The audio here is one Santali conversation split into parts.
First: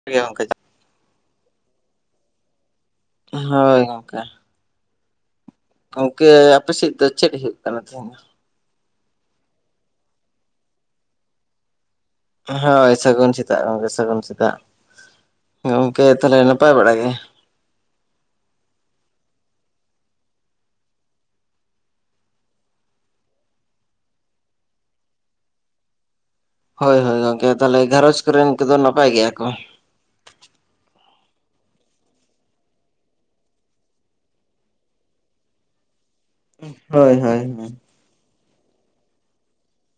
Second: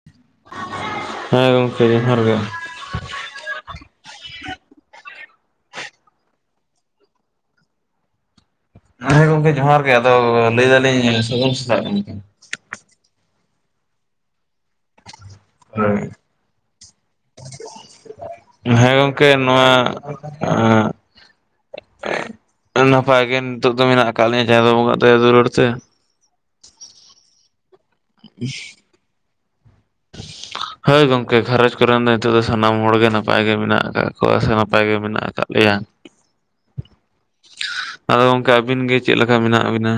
[unintelligible] ᱦᱮᱸ ᱜᱚᱝᱠᱮ ᱡᱚᱦᱟᱨ ᱜᱮ᱾ ᱦᱳᱭ ᱜᱚᱝᱠᱮ ᱾ ᱜᱚᱝᱠᱮ ᱟᱯᱮ ᱥᱮᱫ ᱫᱚ ᱪᱮᱫ ᱦᱩᱭᱩᱜ ᱠᱟᱱ ᱛᱤᱦᱤᱧ ᱫᱚ? ᱦᱮᱸ ᱜᱚᱝᱠᱮ ᱡᱚᱦᱟᱨ ᱜᱮ ᱟᱫᱚ ᱞᱟᱹᱭ ᱫᱟᱞᱤᱧ ᱥᱟᱜᱩᱱ ᱥᱟᱛᱟᱜ ᱜᱚᱝᱠᱮ ᱾ ᱦᱳᱭ ᱥᱟᱜᱩᱱ ᱥᱮᱛᱟᱜ ᱜᱚᱝᱠᱮ ᱥᱟᱜᱩᱱ ᱥᱮᱛᱟᱜ, ᱜᱚᱝᱠᱮ ᱛᱟᱞᱦᱮ ᱱᱟᱯᱟᱭ ᱵᱟᱲᱟ ᱜᱮ? ᱦᱮᱸ ᱜᱚᱝᱠᱮ ᱱᱚᱣᱟ ᱮᱸ ᱱᱟᱯᱟᱭ ᱜᱮ ᱱᱤᱛᱳᱜ ᱫᱚ ᱢᱮᱱᱟᱜ ᱟᱠᱟᱫ ᱞᱮᱭᱟ ᱪᱟᱸᱫᱳ ᱵᱚᱸᱜᱟᱣᱟᱜ ᱫᱟᱭᱟ ᱫᱩᱞᱟᱹᱲ ᱛᱮ ᱾ ᱦᱳᱭ ᱦᱳᱭ ᱜᱚᱝᱠᱮ ᱛᱟᱞᱦᱮ ᱜᱷᱟᱨᱚᱸᱡᱽ ᱠᱚᱨᱮᱱ ᱠᱚᱫᱚ ᱱᱟᱯᱟᱭ ᱜᱮᱭᱟ ᱠᱚ? [inaudible] ᱦᱳᱭ ᱜᱚᱝᱠᱮ ᱜᱷᱟᱨᱚᱸᱡᱽ ᱠᱚᱨᱮᱱ ᱫᱚ ᱱᱤᱛᱳᱜ ᱫᱚ ᱥᱟᱱᱟᱢ ᱦᱚᱲ ᱜᱮ ᱱᱟᱯᱟᱭ ᱜᱮ ᱢᱮᱱᱟᱜ ᱟᱠᱟᱫ ᱠᱚᱣᱟ, ᱥᱮ ᱱᱟᱯᱟᱭ ᱜᱮ ᱢᱮᱱᱟᱜ ᱟᱠᱟᱫ ᱞᱮᱭᱟ ᱾ [inaudible] ᱦᱳᱭ ᱦᱳᱭ ᱦᱳᱭ ᱟᱫᱚ ᱜᱚᱝᱠᱮ ᱟᱹᱵᱤᱱ ᱜᱮ ᱪᱮᱫ ᱞᱮᱠᱟ ᱢᱮᱱᱟᱜ ᱵᱤᱱᱟ?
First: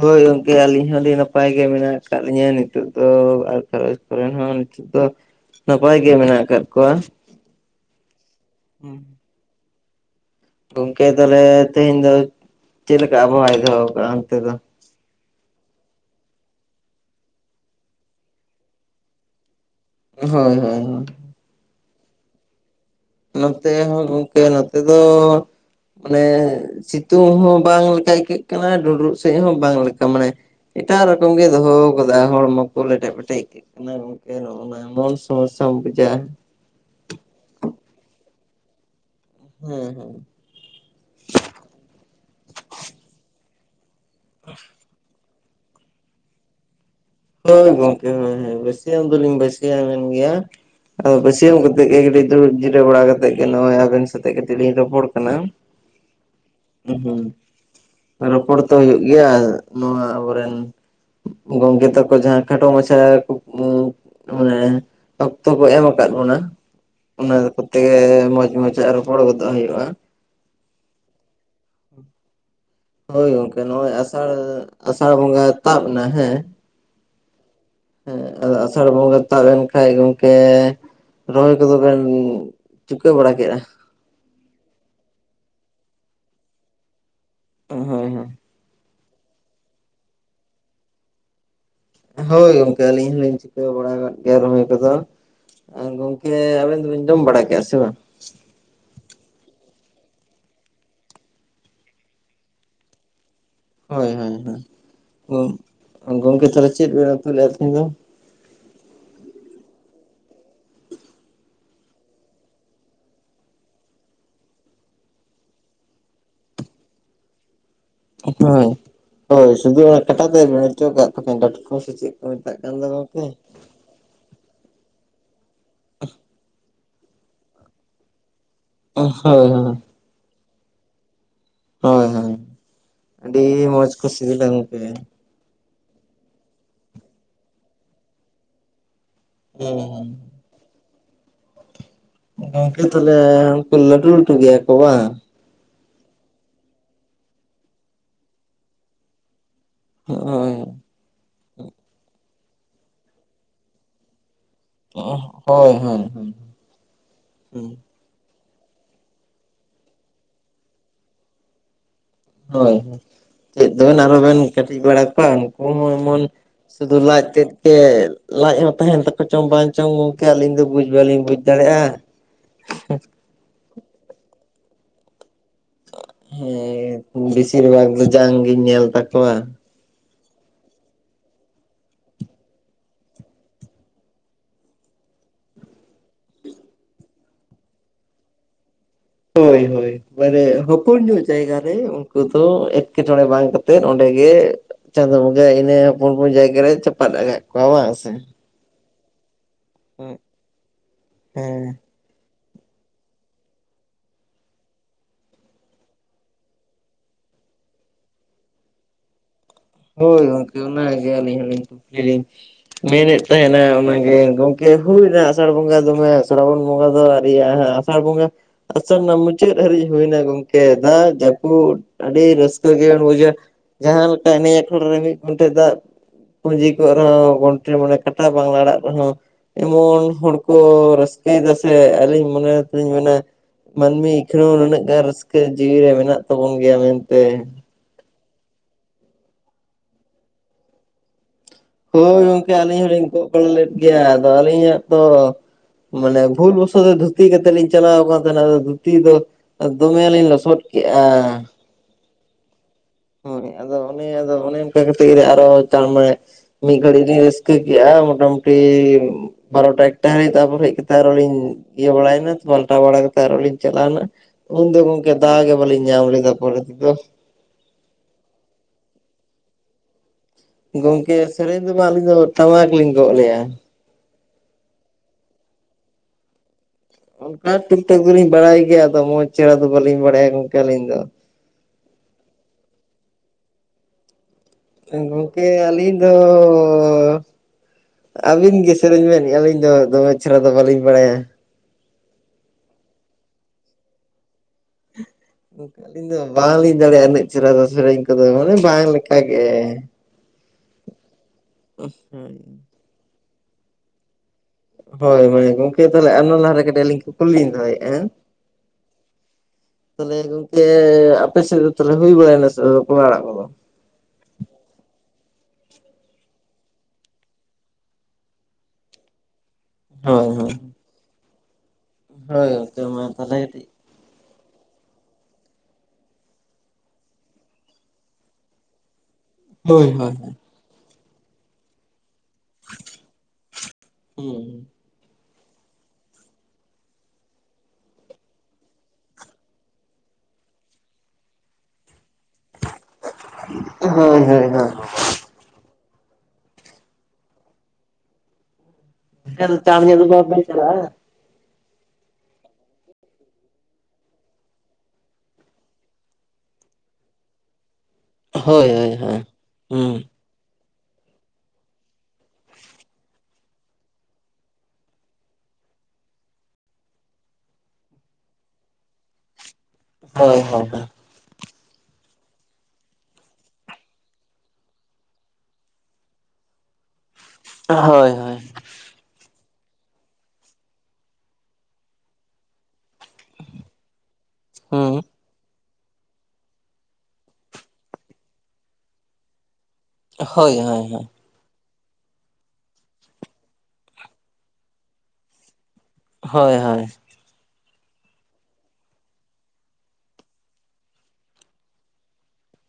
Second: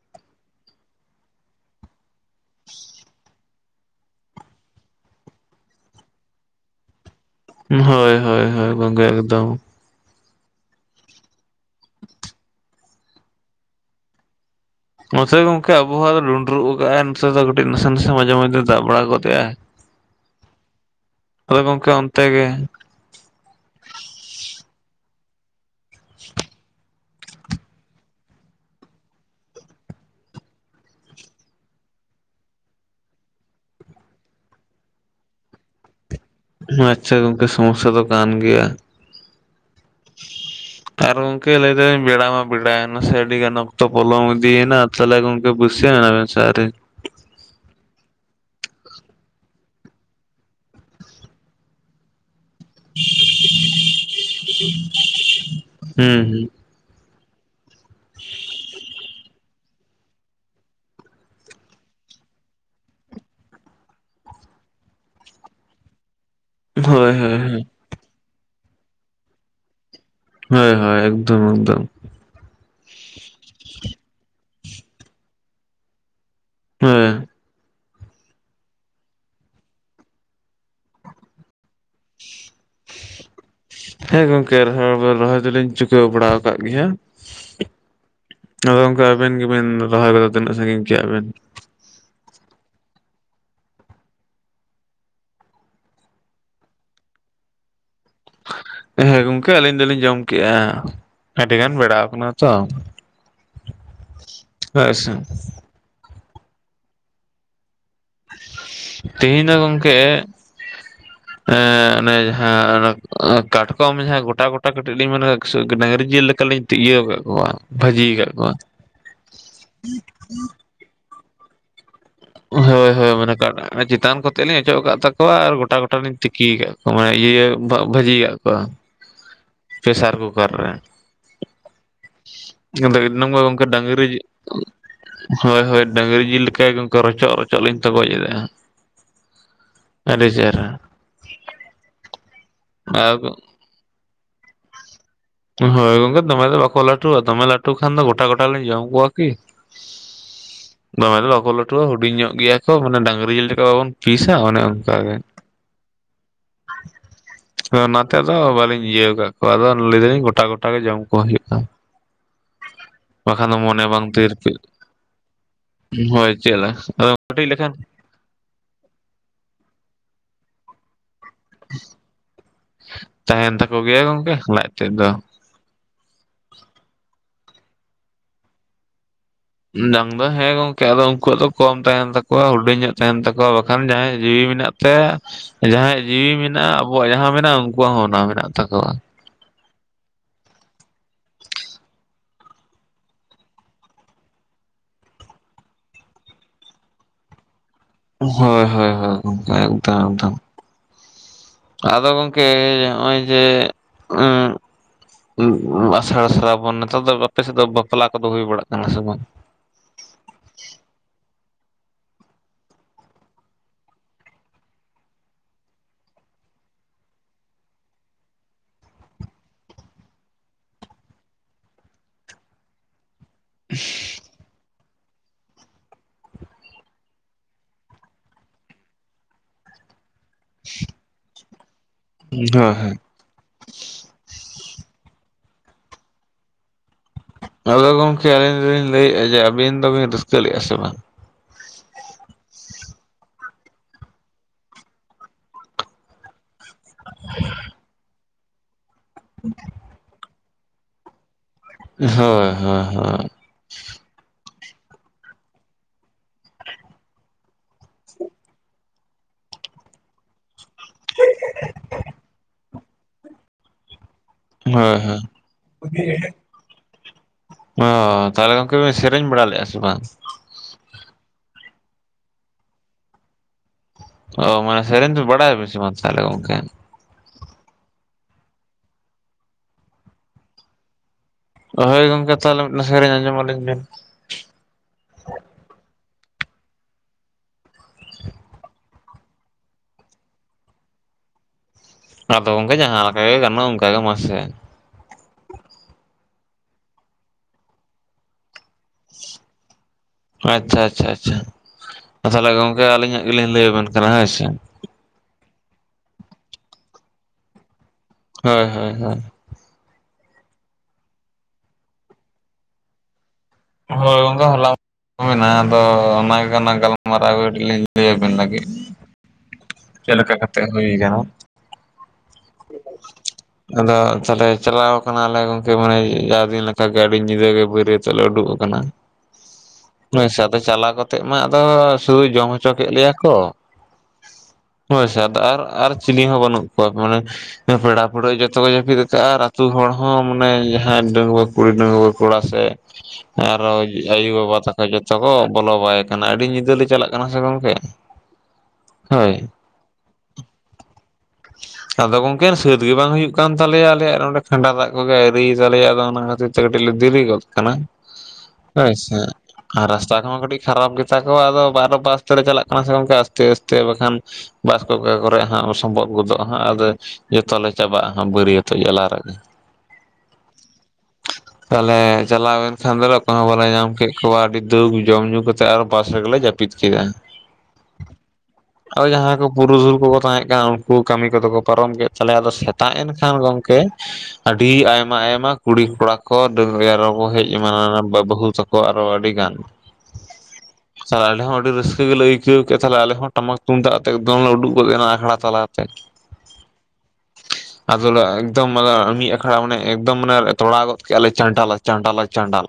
ᱦᱳᱭ ᱜᱚᱝᱠᱮ ᱟᱹᱞᱤᱧ ᱦᱚᱸ ᱞᱚᱞᱤᱧ ᱱᱟᱯᱟᱭ ᱜᱮ ᱢᱮᱱᱟᱜ ᱟᱠᱟᱫ ᱞᱤᱧᱟᱹ ᱱᱤᱛᱳᱜ ᱫᱚ ᱟᱨ ᱜᱷᱟᱨᱚᱸᱡᱽ ᱠᱚᱨᱮᱱ ᱦᱚᱸ ᱡᱷᱚᱛᱚ ᱱᱟᱯᱟᱭ ᱜᱮ ᱢᱮᱱᱟᱜ ᱟᱠᱟᱫ ᱠᱚᱣᱟ᱾ ᱦᱳᱭ ᱦᱳᱭ ᱦᱳᱭ ᱜᱚᱝᱠᱮ ᱮᱠᱫᱚᱢ᱾ ᱜᱚᱝᱠᱮ ᱛᱟᱦᱟᱞᱮ ᱛᱮᱦᱮᱧ ᱫᱚ ᱪᱮᱫ ᱞᱮᱠᱟ ᱟᱵᱚᱦᱟᱣᱟ ᱫᱚᱦᱚ ᱠᱟᱜᱟ ᱚᱱᱛᱮ ᱫᱚ? ᱱᱚᱛᱮ ᱜᱚᱝᱠᱮ ᱟᱵᱚᱦᱟᱣᱟ ᱫᱚ ᱰᱩᱱᱰᱨᱩᱜ ᱠᱟᱜᱟᱭ ᱱᱚᱛᱮ ᱫᱚ ᱠᱟᱹᱴᱤᱡ ᱱᱟᱥᱮ ᱱᱟᱥᱮ ᱢᱟᱡᱷᱮ ᱢᱚᱡᱫᱷᱮ ᱫᱟᱜ ᱵᱟᱲᱟ ᱜᱚᱫ ᱮᱜᱟᱭ᱾ [inaudible] [inaudible] ᱦᱳᱭ, ᱦᱳᱭ, ᱦᱳᱭ᱾ ᱦᱳᱭ ᱜᱚᱝᱠᱮ ᱚᱱᱛᱮ ᱜᱮ? ᱱᱚᱛᱮ ᱦᱚᱸ ᱜᱚᱝᱠᱮ ᱱᱚᱛᱮ ᱫᱚ ᱢᱟᱱᱮ ᱥᱤᱛᱩᱝ ᱦᱚᱸ ᱵᱟᱝ ᱞᱮᱠᱟ ᱟᱹᱭᱠᱟᱹᱜ ᱠᱟᱱᱟ, ᱰᱩᱸᱰᱨᱩᱜ ᱥᱮᱜ ᱦᱚᱸ ᱵᱟᱝ ᱞᱮᱠᱟ, ᱢᱟᱱᱮ ᱮᱴᱟᱜ ᱨᱚᱠᱚᱢ ᱜᱮ ᱫᱚᱦᱚ ᱠᱟᱫᱟ, ᱦᱚᱲᱢᱚ ᱠᱚ ᱞᱮᱴᱮᱜ ᱯᱮᱴᱮᱜ, ᱟᱹᱭᱠᱟᱹᱜ ᱠᱟᱱᱟ ᱜᱚᱝᱠᱮ ᱱᱚ [unintelligible] ᱚᱱ ᱮᱢᱚᱱ ᱥᱚᱢᱚᱥᱥᱟᱢ ᱵᱩᱡᱟ ᱟᱪᱪᱷᱟ ᱜᱚᱝᱠᱮ ᱥᱚᱢᱚᱥᱥᱟ ᱫᱚ ᱠᱟᱱ ᱜᱮᱭᱟ᱾ ᱦᱮᱸ ᱦᱮᱸ᱾ ᱟᱨ ᱜᱚᱝᱠᱮ ᱞᱟᱹᱭ ᱫᱟᱹᱧ ᱵᱮᱲᱟ ᱢᱟ ᱵᱮᱲᱟᱭᱮᱱᱟ, ᱥᱮ ᱟᱹᱰᱤ ᱜᱟᱱ ᱚᱠᱛᱚ ᱯᱚᱞᱚᱢ ᱤᱫᱤᱭᱮᱱᱟ, ᱛᱟᱦᱚᱞᱮ ᱜᱚᱝ ᱠᱮ ᱵᱟᱹᱥᱭᱟᱹᱢᱮᱱᱟ ᱵᱮᱱ ᱥᱮ ᱟᱹᱣᱨᱤ? ᱦᱳᱭ ᱜᱚᱝᱠᱮ ᱦᱳᱭ ᱦᱳᱭ, ᱵᱟᱹᱥᱭᱟᱹᱢ ᱫᱩᱞᱤᱧ ᱵᱟᱹᱥᱭᱟᱹᱢᱮᱱ ᱜᱮᱭᱟ᱾ ᱟᱫᱚ ᱵᱟᱹᱥᱭᱟᱹᱢ ᱠᱟᱛᱮᱜ ᱜᱮ, ᱠᱟᱹᱴᱤᱡ ᱫᱩᱲᱩᱵ ᱡᱤᱨᱟᱹᱣ ᱵᱟᱲᱟ ᱠᱟᱛᱮᱜ ᱜᱮ, ᱱᱚᱜ-ᱚᱭ ᱟᱵᱮᱱ ᱥᱟᱛᱮ ᱠᱟᱹᱴᱤᱡ ᱞᱤᱧ ᱨᱚᱯᱚᱲ ᱠᱟᱱᱟ᱾ ᱦᱩᱸ ᱦᱩᱸ᱾ ᱦᱩᱸ ᱦᱩᱸ, ᱨᱚᱯᱚᱲ ᱛᱚ ᱦᱳᱭᱳᱜ ᱜᱮᱭᱟ ᱱᱚᱣᱟ ᱟᱵᱚᱨᱮᱱ? ᱜᱚᱝᱠᱮ ᱛᱟᱠᱚ ᱡᱟᱦᱟᱸ ᱠᱷᱟᱴᱚ ᱢᱟᱪᱷᱟ ᱠᱩᱠᱢᱩ ᱢᱟᱱᱮ ᱚᱠᱛᱚ ᱠᱚ ᱮᱢ ᱟᱠᱟᱫ ᱵᱚᱱᱟ᱾ ᱦᱩᱸ ᱦᱳᱭ ᱚᱱᱟ ᱦᱳᱭ ᱦᱳᱭ ᱠᱚᱛᱮ ᱜᱮ, ᱢᱚᱸᱡᱽ ᱢᱚᱸᱡᱽᱟᱜ ᱨᱚᱯᱚᱲ ᱜᱚᱫᱚᱜ ᱦᱳᱭᱳᱜᱼᱟ᱾ ᱦᱳᱭ ᱦᱳᱭ ᱮᱠᱫᱚᱢ ᱮᱠᱫᱚᱢ᱾ ᱦᱳᱭ ᱜᱚᱝᱠᱮ ᱱᱚᱜ-ᱚᱭ, ᱟᱥᱟᱲ ᱟᱥᱟᱲ ᱵᱚᱸᱜᱟ ᱛᱟᱵ ᱱᱟ ᱦᱮᱸ᱾ ᱦᱮᱸ᱾ ᱦᱮᱸ ᱟᱫᱚ ᱟᱥᱟᱲ ᱵᱚᱸᱜᱟ ᱛᱟᱵ ᱮᱱᱠᱟᱡ ᱜᱚᱝᱠᱮ, ᱨᱚᱦᱚᱭ ᱠᱚᱫᱚ ᱵᱮᱱ ᱪᱩᱠᱟᱹᱣ ᱵᱟᱲᱟ ᱠᱮᱫᱼᱟ? ᱦᱮᱸ ᱜᱚᱝᱠᱮ ᱨᱚᱦᱚᱭ ᱨᱚᱦᱚᱭ ᱫᱚᱞᱤᱧ ᱪᱩᱠᱟᱹᱣ ᱵᱟᱲᱟ ᱠᱟᱫ ᱜᱮᱭᱟ᱾ ᱦᱳᱭ ᱦᱚᱸ᱾ ᱟᱫᱚ ᱜᱚᱝᱠᱟᱮ ᱟᱵᱮᱱ ᱜᱮᱵᱮᱱ ᱨᱚᱦᱚᱭ ᱠᱚᱫᱚ, ᱛᱤᱱᱟᱹᱜ ᱥᱟᱺᱜᱤᱧ ᱠᱮ-ᱟ ᱵᱮᱱ? ᱦᱳᱭ ᱜᱚᱢᱠᱮ ᱟᱹᱞᱤᱧ ᱦᱚᱞᱤᱧ ᱪᱤᱠᱟᱹᱣ ᱵᱟᱲᱟ ᱠᱟᱫ ᱜᱮᱭᱟ ᱨᱚᱦᱚᱭ ᱠᱚᱫᱚ᱾ ᱟᱨ ᱜᱚᱝᱠᱮ ᱟᱵᱮᱱ ᱫᱚᱵᱮᱱ, ᱡᱚᱢ ᱵᱟᱲᱟ ᱠᱮᱜᱼᱟ ᱥᱮ ᱵᱟᱝ? ᱦᱮᱸ ᱜᱚᱝᱠᱮ ᱟᱹᱞᱤᱧ ᱫᱚᱞᱤᱧ ᱡᱚᱢ ᱠᱮᱫᱼᱟ, ᱟᱹᱰᱤ ᱜᱟᱱ ᱵᱮᱲᱟᱣ ᱠᱟᱱᱟ ᱛᱚ᱾ ᱦᱳᱭ ᱥᱮ ᱦᱳᱭ-ᱦᱳᱭ-ᱦᱳᱭ, ᱜᱚᱢᱠᱮ ᱛᱟᱦᱚᱞᱮ ᱪᱮᱫ ᱵᱮᱱ ᱩᱛᱩ ᱞᱮᱫᱼᱟ ᱛᱮᱦᱮᱧ ᱫᱚ? ᱛᱮᱦᱮᱧ ᱫᱚ ᱜᱚᱝᱠᱮ? ᱚᱱᱮ ᱡᱟᱦᱟᱸ ᱠᱟᱴᱠᱚᱢ ᱡᱟᱦᱟᱸ, ᱜᱚᱴᱟ ᱜᱚᱴᱟ ᱠᱟᱹᱴᱤᱡ ᱞᱤᱧ ᱢᱟᱱᱮ ᱰᱟᱝᱨᱤ ᱡᱤᱞ ᱞᱮᱠᱟᱞᱤᱧ ᱤᱭᱟᱹᱳ ᱠᱟᱫ ᱠᱚᱣᱟ᱾ ᱵᱷᱟᱹᱡᱤ ᱟᱠᱟᱫ ᱠᱚᱣᱟ ᱦᱳᱭ-ᱦᱳᱭ ᱥᱩᱫᱷᱩ ᱚᱱᱟ ᱠᱟᱴᱟ ᱛᱮᱜ ᱵᱮᱱ, ᱚᱪᱚᱜ ᱠᱟᱜ ᱛᱟᱠᱚᱣᱟ ᱠᱟᱴᱠᱚᱢ ᱥᱮ ᱪᱮᱫ? ᱠᱚ ᱢᱮᱛᱟᱜ ᱠᱟᱱ ᱫᱚ ᱦᱳᱭ ᱦᱳᱭ ᱜᱚᱝᱠᱮ ᱢᱟᱱᱮ ᱠᱟᱜ ᱪᱮᱛᱟᱱ ᱠᱚᱛᱮᱫ ᱞᱤᱧ ᱚᱪᱚᱜ ᱟᱠᱟᱫ ᱛᱟᱠᱚᱣᱟ, ᱟᱨ ᱜᱚᱴᱟ ᱜᱚᱴᱟ ᱞᱤᱧ ᱛᱤᱠᱤ ᱠᱟᱫ ᱠᱚᱣᱟ᱾ ᱠᱚ ᱢᱟᱱᱮ ᱤᱭᱟᱹ ᱵᱷᱟᱹᱡᱤ ᱠᱟᱫ ᱠᱚᱣᱟ᱾ ᱦᱳᱭ ᱦᱳᱭ [unintelligible] ᱯᱮᱥᱟᱨ ᱠᱩᱠᱟᱨ ᱨᱮ᱾ ᱦᱳᱭ ᱦᱳᱭ [unintelligible] ᱟᱹᱰᱤ ᱢᱚᱸᱡᱽ ᱠᱚ ᱰᱟᱝᱨᱤ ᱥᱤᱵᱤᱞᱟ ᱜᱚᱝᱠᱮ [unintelligible] ᱦᱳᱭ ᱦᱳᱭ ᱰᱟᱹᱝᱨᱤ ᱡᱤᱞ ᱞᱮᱠᱟ ᱜᱮ, ᱚᱝᱠᱟ ᱨᱚᱪᱚᱜ ᱨᱚᱪᱚᱜ ᱞᱤᱧ ᱛᱚᱜᱚᱡ ᱮᱫᱟ᱾ ᱦᱩᱸ ᱦᱩᱸ᱾ ᱟᱹᱰᱤ ᱪᱮᱦᱨᱟ᱾ ᱜᱚᱢᱠᱮ ᱟᱨ ᱛᱟᱦᱚᱞᱮ ᱦᱟᱱᱠᱩ ᱞᱟᱹᱴᱩ ᱞᱟᱹᱴᱩ ᱜᱮᱭᱟ ᱠᱚ ᱵᱟᱝ? ᱦᱳᱭ ᱜᱚᱝᱠᱮ ᱫᱚᱢᱮ ᱫᱚ ᱵᱟᱠᱚ ᱞᱟᱹᱴᱩᱼᱟ, ᱫᱚᱢᱮ ᱞᱟᱹᱴᱩ ᱠᱷᱟᱱ ᱫᱚ ᱜᱚᱴᱟ ᱜᱚᱴᱟ ᱞᱮᱧ ᱡᱚᱢ ᱠᱚᱣᱟ ᱠᱤ᱾ ᱦᱜ ᱚᱭ᱾ ᱫᱚᱢᱮ ᱫᱚ ᱵᱟᱠᱚ ᱞᱟᱹᱴᱩᱣᱟ ᱦᱩᱰᱤᱧ ᱧᱚᱜ ᱜᱮᱭᱟ ᱠᱚ ᱢᱟᱱᱮ ᱰᱟᱝᱨᱤ ᱡᱤᱞ ᱞᱮᱠᱟᱠᱟ ᱵᱟᱵᱚᱱ ᱯᱤᱥᱟ ᱚᱱᱮ ᱜᱮ ᱚ ᱦᱳᱭ ᱦᱳᱭ ᱦᱳᱭ ᱟᱫᱚ ᱚᱱᱟᱛᱮ ᱟᱫᱚ ᱵᱟᱹᱞᱤᱧ ᱤᱭᱟᱹ ᱟᱠᱟᱫ ᱠᱚᱣᱟ ᱟᱫᱚ ᱞᱟᱹᱭ ᱫᱟᱞᱤᱧ ᱜᱚᱴᱟ ᱜᱚᱴᱟ ᱜᱮ ᱡᱚᱢ ᱠᱚ ᱦᱩᱭᱩᱜᱼᱟ᱾ ᱦᱳᱭ ᱦᱳ ᱵᱟᱠᱷᱟᱱ ᱫᱚ ᱪᱮᱫ ᱢᱚᱱᱮ ᱫᱚᱵᱮᱱ ᱵᱟᱝ ᱟᱨ ᱵᱮᱱ ᱛᱤᱨᱯᱤᱫ ᱠᱟᱹᱴᱤᱡ ᱵᱟᱲᱟ ᱠᱚᱣᱟ ᱩᱱᱠᱩ ᱦᱚᱸ ᱮᱢᱚᱱ ᱦᱳᱭ ᱪᱮᱫ ᱞᱮ ᱥᱩᱫᱩ ᱟᱫᱚ ᱞᱟᱡ ᱠᱟᱹᱴᱤᱡ ᱛᱮᱫ ᱞᱮᱠᱷᱟᱱ ᱛᱮ ᱞᱟᱡ ᱦᱚᱸ ᱛᱟᱦᱮᱱ ᱛᱟᱠᱚ ᱪᱚᱝ ᱵᱟᱝ ᱪᱚᱝ ᱜᱚᱢᱠᱮ ᱟᱹᱞᱤᱧ ᱫᱚ ᱵᱩᱡᱽ ᱵᱟᱹᱞᱤᱧ ᱵᱩᱡᱽ ᱫᱟᱲᱮᱭᱟᱜᱼᱟ᱾ ᱛᱟᱦᱮᱱ ᱛᱟᱠᱚ ᱜᱮᱭᱟ ᱜᱚᱝᱠᱮ ᱞᱟᱡ ᱛᱮᱫ ᱫᱚ᱾ ᱦᱮᱸ ᱵᱮᱥᱤᱨ ᱵᱷᱟᱜᱽ ᱫᱚ ᱡᱟᱝ ᱜᱤᱧ ᱧᱮᱞ ᱛᱟᱠᱚᱣᱟ᱾ ᱡᱟᱝ ᱫᱚ ᱦᱮᱸ ᱜᱚᱝᱠᱮ ᱟᱫᱚ ᱩᱱᱠᱩᱣᱟᱜ ᱫᱚ ᱠᱚᱢ ᱛᱟᱦᱮᱱ ᱛᱟᱠᱚᱣᱟ ᱦᱩᱰᱤᱧ ᱧᱚᱜ ᱛᱟᱦᱮᱱ ᱛᱟᱠᱚᱣᱟ ᱵᱟᱠᱷᱟᱱ ᱡᱟᱦᱟᱸᱭ ᱡᱤᱣᱤ ᱢᱮᱱᱟᱜ ᱛᱮ ᱡᱟᱦᱟᱸᱭᱟᱜ ᱡᱤᱣᱤ ᱢᱮᱱᱟᱜᱼᱟ ᱟᱵᱚᱣᱟᱜ ᱡᱟᱦᱟᱸ ᱢᱮᱱᱟᱜᱼᱟ ᱩᱱᱠᱩᱣᱟᱜ ᱦᱚᱸ ᱚᱱᱟ ᱢᱮᱱᱟᱜ ᱛᱟᱠᱚᱣᱟ᱾ ᱦᱳᱭ ᱦᱳᱭ ᱢᱟᱱᱮ ᱦᱚᱯᱚᱱ ᱧᱚᱜ ᱡᱟᱭᱜᱟ ᱨᱮ ᱩᱱᱠᱩ ᱫᱚ ᱮᱸᱴᱠᱮᱴᱚᱬᱮ ᱵᱟᱝ ᱠᱟᱛᱮᱜ ᱚᱸᱰᱮ ᱜᱮ ᱪᱟᱸᱫᱚ ᱵᱚᱸᱜᱟ ᱤᱱᱟᱹ ᱦᱚᱯᱚᱱ ᱦᱚᱯᱚᱱ ᱡᱟᱭᱜᱟ ᱨᱮ ᱪᱟᱯᱟᱫ ᱟᱠᱟᱫ ᱠᱚᱣᱟ ᱵᱟᱝ ᱟᱥᱮ᱾ ᱦᱳᱭ ᱦᱳᱭ ᱦᱳᱭ ᱜᱚᱢᱠᱮ ᱮᱠᱫᱚᱢ ᱮᱠᱫᱚᱢ ᱦᱮᱸ ᱟᱫᱚ ᱜᱚᱝᱠᱮ ᱱᱚᱜᱼᱚᱭ ᱡᱮ ᱩ ᱩᱸ ᱟᱥᱟᱲ ᱥᱟᱨᱟᱵᱚᱱ ᱱᱮᱛᱟᱨ ᱫᱚ ᱟᱯᱮ ᱥᱮᱫ ᱫᱚ ᱵᱟᱯᱞᱟ ᱠᱚᱫᱚ ᱦᱩᱭ ᱵᱟᱲᱟᱜ ᱠᱟᱱᱟ ᱥᱮ ᱵᱟᱝ? ᱦᱳᱭ ᱜᱚᱝᱠᱮ ᱚᱱᱟᱜᱮ ᱟᱹᱞᱤᱧ ᱦᱚᱸᱞᱤᱧ [unintelligible] ᱞᱤᱧ ᱢᱮᱱᱮᱫ ᱛᱟᱦᱮᱱᱟ ᱚᱱᱟᱜᱮ ᱜᱚᱝᱠᱮ ᱦᱩᱭᱱᱟ ᱟᱥᱟᱲ ᱵᱚᱸᱜᱟ ᱫᱚᱢᱮ ᱥᱚᱨᱟᱵᱚᱱ ᱵᱚᱸᱜᱟ ᱫᱚ ᱟᱹᱣᱨᱤᱭᱟᱜ-ᱟ ᱦᱟᱸᱜ᱾ ᱟᱥᱟᱲ ᱵᱚᱸᱜᱟ ᱟᱥᱟᱲ ᱨᱮᱱᱟᱜ ᱢᱩᱪᱟᱹᱫ ᱦᱟᱹᱨᱤᱡ ᱦᱩᱭᱱᱟ ᱜᱚᱝᱠᱮ ᱫᱟᱜ ᱡᱟᱹᱯᱩᱫ ᱟᱹᱰᱤ ᱨᱟᱹᱥᱠᱟᱹ ᱜᱮ ᱵᱩᱡᱟ ᱡᱟᱦᱟᱸ ᱞᱮᱠᱟ ᱮᱱᱮᱡ ᱟᱠᱷᱲᱟ ᱨᱮ ᱢᱤᱫ [unintelligible] ᱫᱟᱜ ᱯᱩᱸᱡᱤ ᱠᱚᱜ ᱨᱮᱦᱚᱸ ᱜᱚᱱᱴᱷᱮ ᱢᱟᱱᱮ ᱠᱟᱴᱟ ᱵᱟᱝ ᱞᱟᱲᱟᱜ ᱨᱮᱦᱚᱸ ᱮᱢᱚᱱ ᱦᱚᱲ ᱠᱚ ᱨᱟᱹᱥᱠᱟᱹᱭᱮᱫᱟ ᱥᱮ ᱟᱹᱞᱤᱧ ᱢᱚᱱᱮ ᱦᱳᱭ ᱛᱮᱞᱤᱧ ᱦᱳᱭ ᱢᱮᱱᱟ᱾ ᱢᱟᱹᱱᱢᱤ ᱮᱠᱷᱱᱳ ᱱᱩᱱᱟᱹᱜ ᱜᱟᱱ ᱨᱟᱹᱥᱠᱟᱹ ᱡᱤᱣᱤ ᱨᱮ ᱢᱮᱱᱟᱜ ᱛᱟᱵᱚᱱ ᱜᱮᱭᱟ ᱢᱮᱱᱛᱮ᱾ ᱟᱫᱚ ᱜᱚᱢᱠᱮ ᱟᱹᱞᱤᱧ ᱫᱚᱞᱤᱧ ᱞᱟᱹᱭᱮᱫᱼᱟ ᱡᱮ ᱟᱹᱵᱤᱱ ᱫᱚᱵᱤᱱ ᱨᱟᱹᱥᱠᱟᱹ ᱞᱮᱫᱼᱟ ᱥᱮ ᱵᱟᱝ? ᱦᱳᱭ ᱜᱚᱝᱠᱮ ᱟᱹᱞᱤᱧ ᱦᱚᱸᱞᱤᱧ [unintelligible] ᱞᱮᱫ ᱜᱮᱭᱟ ᱟᱫᱚ ᱟᱹᱞᱤᱧᱟᱜ ᱛᱚ ᱢᱟᱱᱮ ᱵᱷᱩᱞ ᱫᱷᱩᱛᱤ ᱠᱟᱛᱮᱫ ᱞᱤᱧ ᱪᱟᱞᱟᱣ ᱟᱠᱟᱱ ᱛᱟᱦᱮᱱᱟ ᱟᱫᱚ ᱫᱷᱩᱛᱤ ᱫᱚ ᱫᱚᱢᱮ ᱞᱤᱧ ᱞᱚᱥᱚᱫ ᱠᱮᱫᱮᱜᱼᱟ᱾ ᱦᱳᱭ ᱦᱳᱭ ᱦᱳᱭ ᱟᱫᱚ ᱚᱱᱮ ᱟᱫᱚ ᱚᱱᱮ ᱚᱱᱠᱟᱛᱮᱜᱮ ᱟᱨᱚ ᱪᱟᱬᱢᱟᱬᱮ ᱢᱤᱫ ᱜᱷᱟᱲᱤᱡ ᱞᱤᱧ ᱨᱟᱹᱥᱠᱟᱹ ᱠᱮᱜᱼᱟ ᱢᱚᱴᱟ ᱢᱩᱴᱤ ᱵᱟᱨᱚᱴᱟ ᱮᱠᱴᱟ ᱦᱟᱨᱤᱡ ᱛᱟᱯᱚᱨᱮ ᱦᱮᱡ ᱛᱟᱨᱚ ᱞᱤᱧ ᱤᱭᱟᱹ ᱵᱟᱲᱟᱭᱮᱱᱟ ᱯᱟᱞᱴᱟᱣ ᱵᱟᱲᱟ ᱠᱟᱛᱮ ᱟᱨᱚ ᱞᱤᱧ ᱪᱟᱞᱟᱣᱮᱱᱟ᱾ ᱩᱱ ᱫᱚ ᱦᱳᱭ ᱜᱚᱢᱠᱮ ᱦᱳᱭ ᱫᱟᱣ ᱜᱮ ᱵᱟᱹᱞᱤᱧ ᱧᱟᱢ ᱞᱮᱫᱟ ᱯᱚᱨᱮ ᱛᱮᱫᱚ᱾ ᱚᱻ ᱛᱟᱦᱚᱞᱮ ᱜᱚᱢᱠᱮ ᱥᱮᱨᱮᱧ ᱵᱟᱲᱟ ᱞᱮᱫᱼᱟ ᱥᱮ ᱵᱟᱝ? ᱜᱚᱝᱠᱮ ᱥᱮᱨᱮᱧ ᱫᱚ ᱵᱟ ᱟᱹᱞᱤᱧ ᱫᱚ ᱴᱟᱢᱟᱠ ᱞᱤᱧ ᱜᱚᱜ ᱞᱮᱜ-ᱟ᱾ ᱚ ᱢᱟᱱᱮ ᱥᱮᱨᱮᱧ ᱫᱚ ᱵᱟᱰᱟᱭ ᱟᱵᱤᱱ ᱥᱮ ᱵᱟᱝ ᱛᱟᱦᱞᱮ ᱜᱚᱢᱠᱮ? ᱚᱱᱠᱟ ᱴᱩᱠ ᱴᱟᱠ ᱫᱚᱞᱤᱧ ᱵᱟᱲᱟᱭ ᱜᱮᱭᱟ ᱟᱫᱚ ᱢᱚᱡᱽ ᱪᱮᱦᱨᱟ ᱫᱚ ᱵᱟᱹᱞᱤᱧ ᱵᱟᱲᱟᱭᱟ ᱜᱚᱢᱠᱮ ᱟᱹᱞᱤᱧ ᱫᱚ᱾ ᱦᱳᱭ ᱜᱚᱢᱠᱮ ᱛᱟᱦᱚᱞᱮ ᱢᱤᱫᱴᱮᱱ ᱥᱮᱨᱮᱧ ᱟᱸᱡᱚᱢᱟᱞᱤᱧ ᱵᱮᱱ᱾ ᱜᱚᱝᱠᱮ ᱟᱹᱞᱤᱧ ᱫᱚᱻ ᱟᱹᱵᱤᱱ ᱜᱮ ᱥᱮᱨᱮᱧ ᱵᱮᱱ ᱟᱹᱞᱤᱧ ᱫᱚ ᱫᱚᱢᱮ ᱪᱮᱦᱨᱟ ᱫᱚ ᱵᱟᱹᱞᱤᱧ ᱵᱟᱲᱟᱭᱟ᱾ ᱟᱫᱚ ᱜᱚᱢᱠᱮ ᱡᱟᱦᱟᱸ ᱞᱮᱠᱟ ᱜᱮ ᱜᱟᱱᱚᱜ-ᱟ ᱚᱱᱠᱟᱜᱮ ᱢᱟᱥᱮ᱾ ᱟᱹᱞᱤᱧ ᱫᱚ ᱵᱟᱝᱞᱤᱧ ᱫᱟᱲᱮᱭᱟᱜᱼᱟ ᱩᱱᱟᱹ ᱪᱮᱦᱨᱟ ᱫᱚ ᱥᱮᱨᱮᱧ ᱠᱚᱫᱚ ᱢᱟᱱᱮ ᱵᱟᱝ ᱞᱮᱠᱟᱜᱮ᱾ ᱟᱪᱪᱷᱟ ᱟᱪᱪᱷᱟ ᱟᱪᱪᱷᱟ ᱛᱟᱦᱚᱞᱮ ᱜᱚᱝᱠᱮ ᱟᱹᱞᱤᱧᱟᱜ ᱜᱮᱞᱤᱧ ᱞᱟᱹᱭ ᱟᱵᱮᱱ ᱠᱟᱱᱟ ᱦᱮᱸ ᱥᱮ᱾ ᱦᱳᱭ ᱢᱟᱱᱮ ᱜᱚᱢᱠᱮ ᱛᱟᱦᱞᱮ ᱚᱱᱟ ᱞᱟᱦᱟᱨᱮ ᱠᱟᱹᱴᱤᱡ ᱞᱤᱧ ᱠᱩᱠᱞᱤᱧ ᱫᱚᱦᱚᱭᱮᱫᱼᱟ᱾ ᱦᱳᱭ ᱦᱳᱭ ᱦᱳᱭ ᱛᱟᱦᱞᱮ ᱜᱚᱝᱠᱮ ᱟᱯᱮ ᱥᱮᱫ ᱫᱚ ᱛᱟᱦᱚᱞᱮ ᱦᱩᱭ ᱵᱟᱲᱟᱭᱱᱟ ᱥᱮ ᱵᱟᱯᱞᱟ ᱟᱲᱟᱜ ᱠᱚᱫᱚ? ᱦᱳᱭ ᱜᱚᱢᱠᱮ ᱦᱚᱞᱟ ᱾ [inaudible] ᱟᱫᱚ ᱚᱱᱟᱱᱟᱜ ᱜᱟᱞᱢᱟᱨᱟᱣ ᱠᱟ. ᱴᱤᱡᱞᱤᱧ ᱞᱟᱹᱭ ᱟᱹᱵᱤᱱ ᱞᱟᱹᱜᱤᱫ᱾ ᱪᱮᱫ ᱦᱳᱭ ᱞᱮᱠᱟ ᱦᱳᱭ ᱠᱟᱛᱮᱫ ᱦᱩᱭ ᱠᱟᱱᱟ᱾ ᱦᱳᱭ ᱜᱚᱢᱠᱮ ᱢᱟ ᱛᱟ ᱦᱚᱞᱮ ᱠᱟᱴᱤᱡ ᱟᱫᱚ ᱛᱟᱦᱚᱞᱮ ᱪᱟᱞᱟᱣ ᱠᱟᱱᱟᱞᱮ ᱜᱚᱝᱠᱮ ᱢᱟᱱᱮ ᱟᱵᱤᱱ ᱞᱮᱠᱟ ᱜᱮ ᱟᱹᱰᱤ ᱧᱤᱫᱟᱹᱜᱮ ᱵᱟᱹᱨᱭᱟᱹᱛᱚᱜ ᱞᱮ ᱩᱰᱩᱠ ᱟᱠᱟᱱᱟ᱾ ᱦᱟᱱᱟᱜ ᱦᱳᱭ ᱦᱳᱭ ᱱᱩᱭ ᱥᱟᱣ ᱪᱟᱞᱟᱣ ᱠᱟᱛᱮ ᱢᱟ ᱟᱫᱚ᱾ ᱥᱩᱭ ᱡᱚᱢ ᱦᱚᱪᱚ ᱠᱮᱫ ᱞᱮᱭᱟ ᱠᱚ ᱦᱩᱸ ᱦᱳᱭ ᱥᱮ ᱥᱟᱛ ᱟᱨ ᱟᱨ ᱪᱤᱞᱤ ᱦᱚᱸ ᱵᱟᱹᱱᱩᱜ ᱠᱚᱣᱟ ᱢᱟᱱᱮ᱾ ᱯᱮᱲᱟ ᱯᱟᱹᱲᱦᱟᱹᱜ ᱡᱚᱛᱚ ᱠᱚ ᱡᱟᱹᱯᱤᱫ ᱟᱠᱟᱫᱼᱟ ᱟᱨ ᱟᱹᱛᱩᱳ ᱦᱚᱲ ᱦᱚᱸ ᱢᱟᱱᱮ ᱡᱟᱦᱟᱸᱭ ᱰᱟᱺᱜᱩᱣᱟᱹ ᱠᱩᱲᱤ ᱰᱟᱺᱜᱩᱣᱟᱹ ᱠᱚᱲᱟ᱾ ᱛᱮ ᱟᱨ ᱦᱚᱸ ᱦᱳᱭ ᱟᱭᱩ ᱦᱳᱭ ᱦᱳᱭ ᱵᱟᱵᱟ ᱛᱠᱚ ᱡᱮ ᱛᱚᱜᱚ ᱵᱚᱞᱚ ᱵᱟᱭᱮ ᱠᱟᱱᱟ ᱟᱹᱰᱤ ᱧᱤᱫᱟᱹ ᱞᱮ ᱪᱟᱞᱟᱜ ᱠᱟᱱᱟ ᱥᱮ ᱜᱚᱢᱠᱮ ᱛᱮᱦᱮᱧ ᱫᱚ ᱛᱟᱲ ᱧᱮᱞ ᱵᱟᱵᱩᱱ ᱪᱟᱞᱟᱜ-ᱟ᱾ [unintelligible] ᱟᱫᱚ ᱜᱚᱝᱠᱮ ᱥᱟᱹᱛ ᱜᱮ ᱵᱟᱝ ᱦᱩᱭᱩᱜ ᱠᱟᱱ ᱛᱟᱞᱮᱭᱟ ᱟᱞᱮᱭᱟᱜ ᱱᱚᱰᱮ ᱠᱷᱟᱸᱰᱟ ᱫᱟᱜ ᱠᱚᱜᱮ ᱟᱹᱨᱤᱭ ᱛᱟᱞᱮ ᱟᱫᱚ ᱚᱱᱟ ᱠᱷᱟᱹᱛᱤᱨᱼᱼ ᱠᱟᱹᱴᱤᱡ ᱞᱮ ᱫᱮᱨᱤ ᱜᱚᱫ ᱠᱟᱱᱟ ᱦᱳᱭ ᱦᱳᱭ ᱦᱥᱮ ᱦᱳᱭ ᱟᱨ ᱦᱩᱸ ᱨᱟᱥᱛᱟ [unintelligible] ᱱᱚᱣᱟ ᱠᱟᱹᱴᱤᱡ ᱠᱷᱟᱨᱟᱯ ᱜᱮᱛᱟ ᱠᱚᱣᱟ ᱟᱫᱚ ᱟᱨᱦᱚᱸ ᱵᱟᱥ ᱛᱮᱞᱮ ᱪᱟᱞᱟᱜ ᱠᱟᱱᱟ ᱥᱮ ᱜᱚᱝᱠᱮ ᱟᱥᱛᱮ ᱟᱥᱛᱮ ᱟᱨ ᱵᱟᱠᱷᱟᱱᱼᱼ ᱵᱟᱥ ᱠᱚ ᱚᱠᱟ ᱠᱚᱨᱮ ᱦᱟᱸᱜ ᱥᱚᱵᱚᱫ ᱜᱚᱫᱚᱜᱼᱟ ᱦᱟᱸᱜ ᱟᱫᱚ᱾ ᱡᱚᱛᱚᱞ ᱞᱮ ᱪᱟᱵᱟᱜᱼᱟ ᱵᱟᱹᱨᱭᱟᱹᱛᱚᱜ ᱡᱟᱞᱟ ᱨᱮᱭ᱾ ᱦᱳᱭ ᱦᱳᱭ [unintelligible] ᱛᱟᱦᱞᱮ ᱪᱟᱞᱟᱜ ᱵᱮᱱ [inaudible] ᱟᱠᱚᱭ ᱦᱚᱸ ᱵᱟᱞᱮ ᱧᱟᱢ ᱠᱮᱫ ᱠᱚᱣᱟ ᱟᱹᱰᱤ ᱫᱩᱠ ᱡᱚᱢ ᱧᱩᱩ ᱠᱟᱛᱮᱫ ᱟᱨ ᱦᱚᱸ ᱯᱟᱥ ᱨᱮᱜᱮᱞᱮ ᱡᱟᱹᱯᱤᱫ ᱠᱮᱫᱟ᱾ ᱦᱳᱭ ᱦᱳᱭ [unintelligible] ᱦᱚᱭ ᱡᱟᱦᱟᱸᱭ ᱠᱚ ᱵᱩᱨᱩ ᱥᱩᱨ ᱠᱚᱠᱚ ᱛᱟᱦᱮᱸ ᱠᱟᱱ ᱩᱱᱠᱩ ᱠᱟᱹᱢᱤ ᱠᱚᱫᱚ ᱠᱚ ᱯᱟᱨᱚᱢ ᱠᱮᱫ ᱛᱟᱞᱮᱭᱟ ᱟᱫᱚ ᱛᱟᱜ ᱮᱱ ᱠᱷᱟᱱ ᱜᱚᱝᱠᱮ ᱟᱹᱰᱤ ᱦᱩᱸ ᱟᱭᱢᱟ ᱟᱭᱢᱟ ᱠᱩᱲᱤ ᱠᱚᱲᱟ ᱠᱚ ᱫᱟᱲ ᱨᱮ ᱨᱚᱦᱮ ᱦᱮᱡ ᱮᱢᱟᱱ ᱮᱢᱟᱱ ᱵᱟᱵᱩ ᱵᱟᱦᱩ ᱛᱟᱠᱚ ᱟᱨ ᱦᱚᱸ ᱟᱹᱰᱤ ᱜᱟᱱ ᱦᱳᱭ ᱦᱳᱭ ᱦᱳᱭ ᱟᱨ ᱛᱟᱦᱚᱞᱮ ᱟᱞᱮᱚᱸ ᱟᱹᱰᱤ ᱨᱟᱹᱥᱠᱟᱹ ᱜᱮᱞᱮ ᱟᱹᱭᱠᱟᱹᱣ ᱠᱮᱫᱼᱟ ᱛᱟᱦᱞᱮ ᱟᱞᱮ ᱦᱚᱸ ᱴᱟᱢᱟᱠ ᱛᱩᱢᱫᱟᱜ ᱛᱮ ᱮᱠᱫᱚᱢ ᱞᱮ ᱩᱰᱠ ᱜᱚᱫ ᱮᱱᱟ ᱟᱠᱷᱲᱟ ᱛᱟᱞᱟᱛᱮ᱾ ᱦᱳᱭ ᱦᱳᱭ ᱦ [inaudible] ᱟᱫᱚᱞᱮ ᱮᱠᱫᱚᱢ ᱢᱤᱫ ᱟᱠᱷᱲᱟ ᱢᱟᱱᱮ ᱮᱠᱫᱚᱢ ᱢᱟᱱᱮ ᱛᱚᱲᱟ ᱜᱚᱫ ᱠᱮᱫᱮᱜᱼᱟ ᱞᱮ ᱪᱟᱰᱟᱞ ᱪᱟᱰᱟᱞ ᱪᱟᱸᱰᱟᱞ